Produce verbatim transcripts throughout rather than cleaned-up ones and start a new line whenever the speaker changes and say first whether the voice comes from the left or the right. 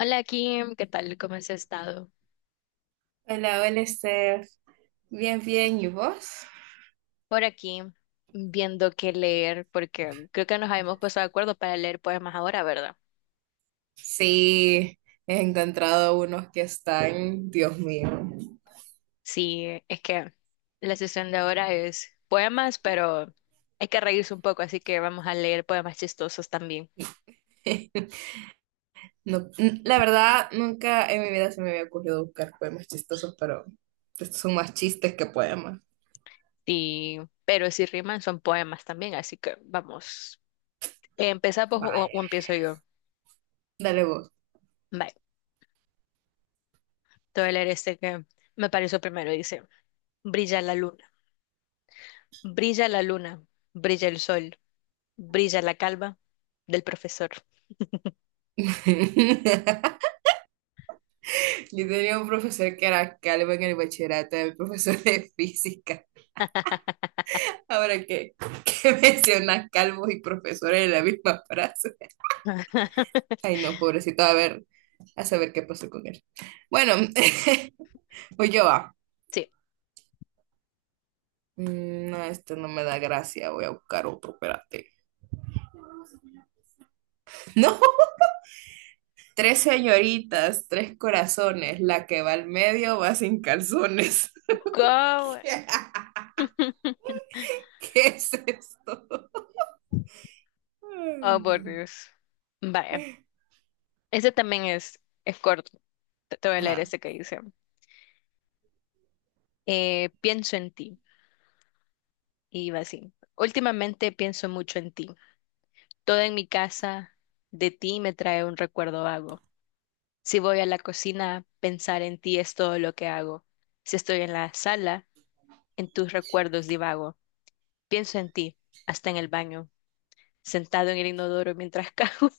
left: Hola Kim, ¿qué tal? ¿Cómo has estado?
right: Hola, hola Steph. Bien, bien, ¿y vos?
left: Por aquí, viendo qué leer, porque creo que nos habíamos puesto de acuerdo para leer poemas ahora, ¿verdad?
right: Sí, he encontrado unos que están, Dios mío.
left: Sí, es que la sesión de ahora es poemas, pero hay que reírse un poco, así que vamos a leer poemas chistosos también.
right: No, n- la verdad, nunca en mi vida se me había ocurrido buscar poemas chistosos, pero estos son más chistes que poemas.
left: Y, pero si riman son poemas también, así que vamos. ¿Empezamos o,
right: Vaya,
left: o empiezo yo?
right: dale vos.
left: Vale, te voy a leer este que me pareció primero. Dice, brilla la luna, brilla la luna, brilla el sol, brilla la calma del profesor.
right: Yo tenía un profesor que era calvo en el bachillerato, era mi profesor de física. Ahora que, que mencionas calvos y profesores en la misma frase. Ay, no, pobrecito, a ver, a saber qué pasó con él. Bueno, voy yo a.
left: Sí.
right: Mm, No, esto no me da gracia, voy a buscar otro, espérate. No, tres señoritas, tres corazones, la que va al medio va sin calzones.
left: Go-
right: ¿Qué es esto?
left: Oh, por
right: Ay,
left: Dios. Vaya, ese también es, es corto. Te te voy a leer
right: ajá.
left: ese que dice. Eh, pienso en ti. Y va así. Últimamente pienso mucho en ti. Todo en mi casa de ti me trae un recuerdo vago. Si voy a la cocina, pensar en ti es todo lo que hago. Si estoy en la sala, en tus recuerdos divago. Pienso en ti, hasta en el baño, sentado en el inodoro mientras cago.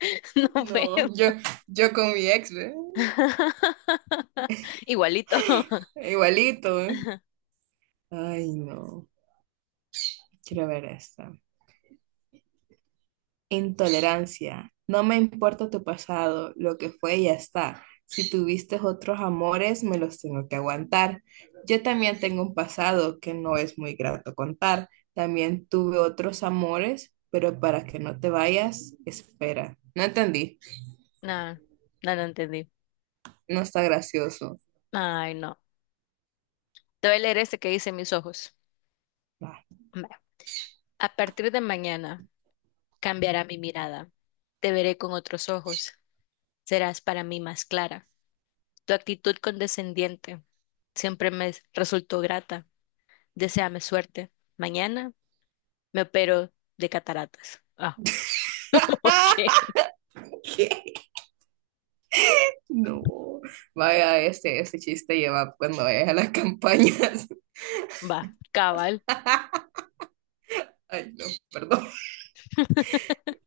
left: No puedo.
right: No, yo, yo con mi ex, ¿ve?
left: Igualito.
right: Igualito, ¿eh? Ay, no, quiero ver esta. Intolerancia. No me importa tu pasado, lo que fue ya está. Si tuviste otros amores, me los tengo que aguantar. Yo también tengo un pasado que no es muy grato contar. También tuve otros amores, pero para que no te vayas, espera. No entendí.
left: No, no lo entendí.
right: No está gracioso.
left: Ay, no. Te voy a leer este que dice mis ojos.
right: Va.
left: Va. A partir de mañana cambiará mi mirada. Te veré con otros ojos. Serás para mí más clara. Tu actitud condescendiente siempre me resultó grata. Deséame suerte. Mañana me opero de cataratas. Ah, ok.
right: ¿Qué? No. Vaya, este, este chiste lleva cuando vayas a las campañas.
left: Va, cabal.
right: Ay, no, perdón.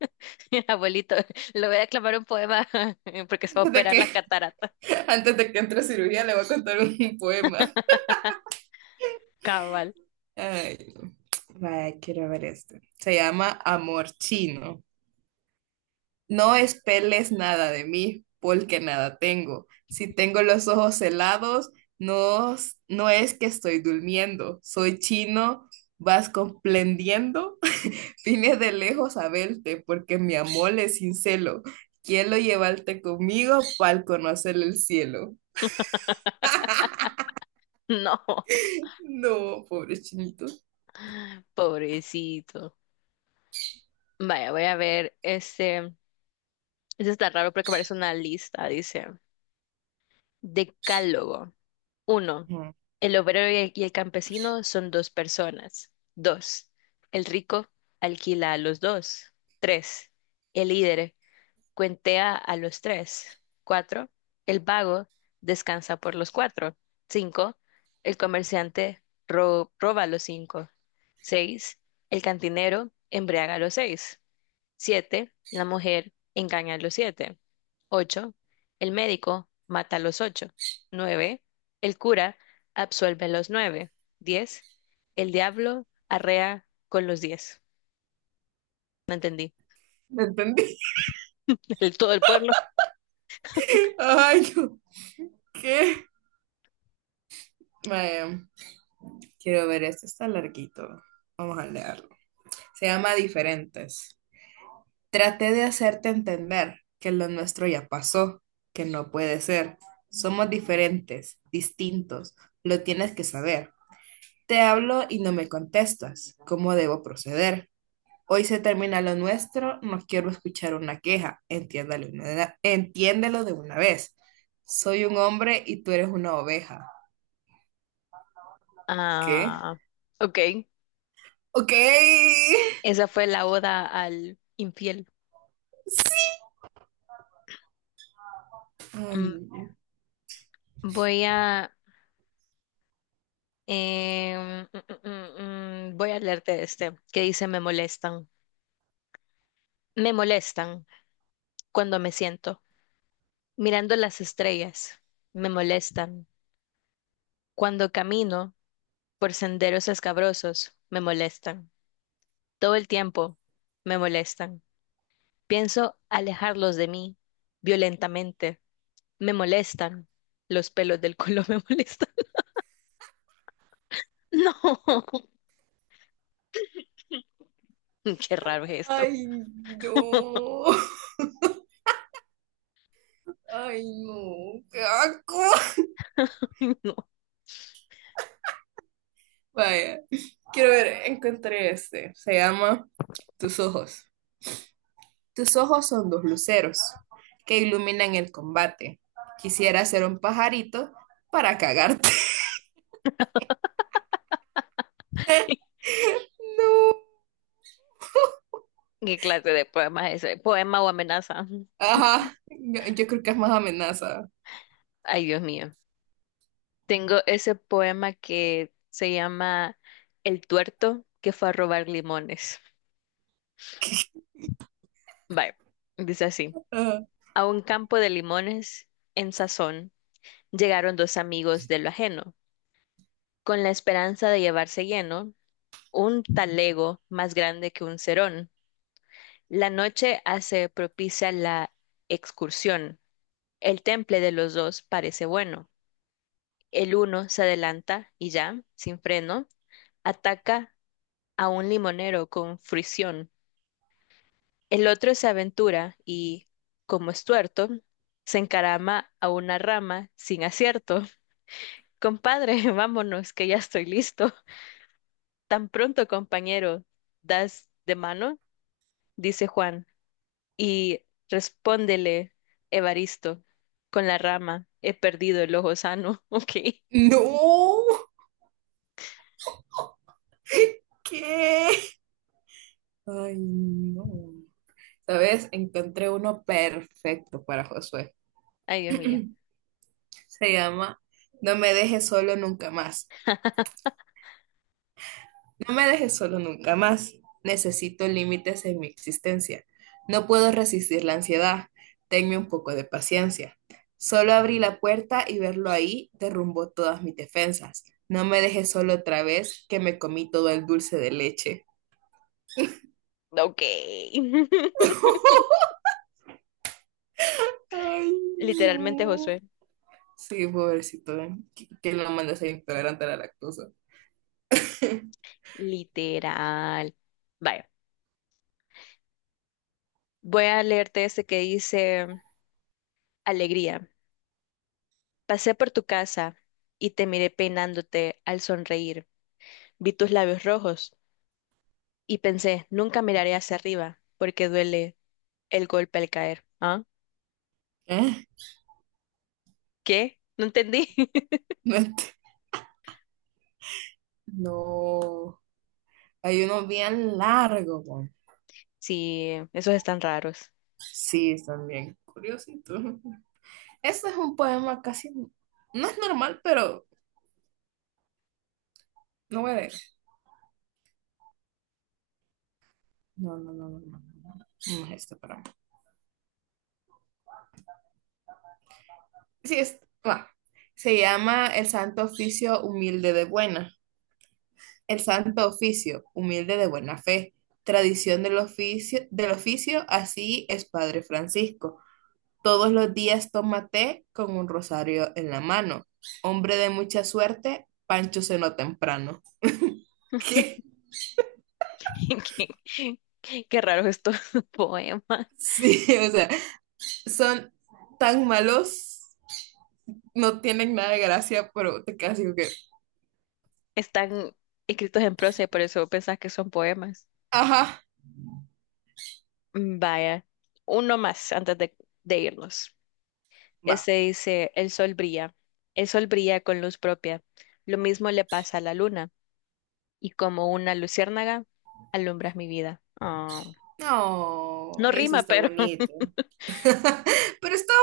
left: Abuelito, le voy a declamar un poema porque se va a
right: Antes de
left: operar
right: que,
left: las cataratas.
right: antes de que entre a cirugía, le voy a contar un poema.
left: Cabal.
right: Ay, no. Vaya, quiero ver este. Se llama Amor Chino. No espeles nada de mí, porque nada tengo. Si tengo los ojos helados, no, s- no es que estoy durmiendo. Soy chino, vas comprendiendo. Vine de lejos a verte, porque mi amor es sin. Quiero llevarte conmigo para conocer el cielo.
left: No,
right: No, pobre chinito.
left: pobrecito. Vaya, voy a ver. Este, este está raro porque parece una lista. Dice, Decálogo. Uno,
right: Ujú.
left: el obrero y el, y el campesino son dos personas. Dos, el rico alquila a los dos. Tres, el líder cuentea a los tres. Cuatro, el vago descansa por los cuatro. Cinco, el comerciante ro- roba a los cinco. Seis, el cantinero embriaga a los seis. Siete, la mujer engaña a los siete. Ocho, el médico mata a los ocho. Nueve, el cura absuelve a los nueve. Diez, el diablo arrea con los diez. No entendí.
right: ¿Me entendí?
left: El, todo el pueblo.
right: Ay, no. ¿Qué? Vaya. Quiero ver, este está larguito. Vamos a leerlo. Se llama Diferentes. Traté de hacerte entender que lo nuestro ya pasó, que no puede ser. Somos diferentes, distintos. Lo tienes que saber. Te hablo y no me contestas. ¿Cómo debo proceder? Hoy se termina lo nuestro, no quiero escuchar una queja. Entiéndalo, una- entiéndelo de una vez. Soy un hombre y tú eres una oveja. ¿Qué?
left: Ah, ok.
right: Ok. Ay,
left: Esa fue la oda al infiel. Mm,
right: no.
left: Voy a, em, mm, mm, mm, mm, voy a leerte este, que dice, me molestan. Me molestan cuando me siento, mirando las estrellas. Me molestan. Cuando camino por senderos escabrosos, me molestan. Todo el tiempo, me molestan. Pienso alejarlos de mí, violentamente. Me molestan. Los pelos del culo me molestan. No, qué raro es esto.
right: Ay, no. Ay, no. Qué asco.
left: No.
right: Vaya. Quiero ver, encontré este. Se llama Tus ojos. Tus ojos son dos luceros que iluminan el combate. Quisiera ser un pajarito para cagarte. No.
left: ¿Qué clase de poema es ese? ¿Poema o amenaza?
right: Ajá. Yo, yo creo que es más amenaza.
left: Ay, Dios mío. Tengo ese poema que se llama El tuerto que fue a robar limones. Bye. Dice así.
right: Ah,
left: A un campo de limones en sazón llegaron dos amigos de lo ajeno, con la esperanza de llevarse lleno un talego más grande que un cerón. La noche hace propicia la excursión. El temple de los dos parece bueno. El uno se adelanta y ya, sin freno, ataca a un limonero con fricción. El otro se aventura y, como es tuerto, se encarama a una rama sin acierto. Compadre, vámonos, que ya estoy listo. Tan pronto, compañero, das de mano, dice Juan, y respóndele Evaristo con la rama. He perdido el ojo sano. Ok.
right: no. ¿Qué? Ay, no. ¿Sabes? Encontré uno perfecto para Josué.
left: Ay, Dios mío.
right: Se llama No me dejes solo nunca más. No me dejes solo nunca más. Necesito límites en mi existencia. No puedo resistir la ansiedad. Tenme un poco de paciencia. Solo abrí la puerta y verlo ahí derrumbó todas mis defensas. No me dejes solo otra vez que me comí todo el dulce de leche.
left: Ok.
right: Ay,
left: Literalmente,
right: no.
left: Josué.
right: Sí, pobrecito, ¿eh?, que, que lo mandas a intolerante a la lactosa.
left: Literal. Vaya, voy a leerte este que dice, Alegría, pasé por tu casa y te miré peinándote al sonreír. Vi tus labios rojos y pensé, nunca miraré hacia arriba porque duele el golpe al caer. ¿Ah?
right: ¿Eh?
left: ¿Qué? No entendí.
right: No. ent- No. Hay unos bien largo, con-
left: Sí, esos están raros.
right: Sí, están bien curiositos. Este es un poema casi, no es normal, pero no voy a leer. No, no, no, no, no, no, no es este, pero bueno. Sí, es, va. Se llama El Santo Oficio Humilde de Buena. El Santo Oficio Humilde de Buena Fe. Tradición del oficio, del oficio, así es Padre Francisco. Todos los días toma té con un rosario en la mano. Hombre de mucha suerte, Pancho cenó temprano. ¿Qué?
left: Qué, qué raros estos poemas.
right: Sí, o sea, son tan malos, no tienen nada de gracia, pero te quedas así como que,
left: Están escritos en prosa y por eso pensás que son poemas.
right: ajá,
left: Vaya, uno más antes de de irnos.
right: va.
left: Este dice, el sol brilla, el sol brilla con luz propia. Lo mismo le pasa a la luna, y como una luciérnaga, alumbras mi vida. Ah,
right: No,
left: no
right: eso
left: rima,
right: está
left: pero
right: bonito. Pero está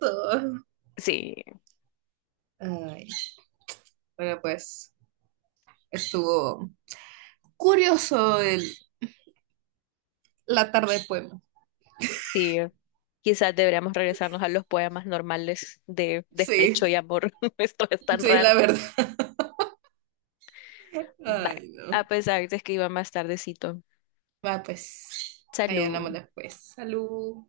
right: bonito.
left: sí,
right: Ay, bueno, pues estuvo curioso el, la tarde de poema.
left: sí. Quizás deberíamos regresarnos a los poemas normales de
right: Sí,
left: despecho y amor. Esto es tan
right: sí, la
left: raro.
right: verdad.
left: Va,
right: Ay, no.
left: a pesar de que iba más tardecito.
right: Va, pues, ahí hablamos
left: Salud.
right: después. Salud.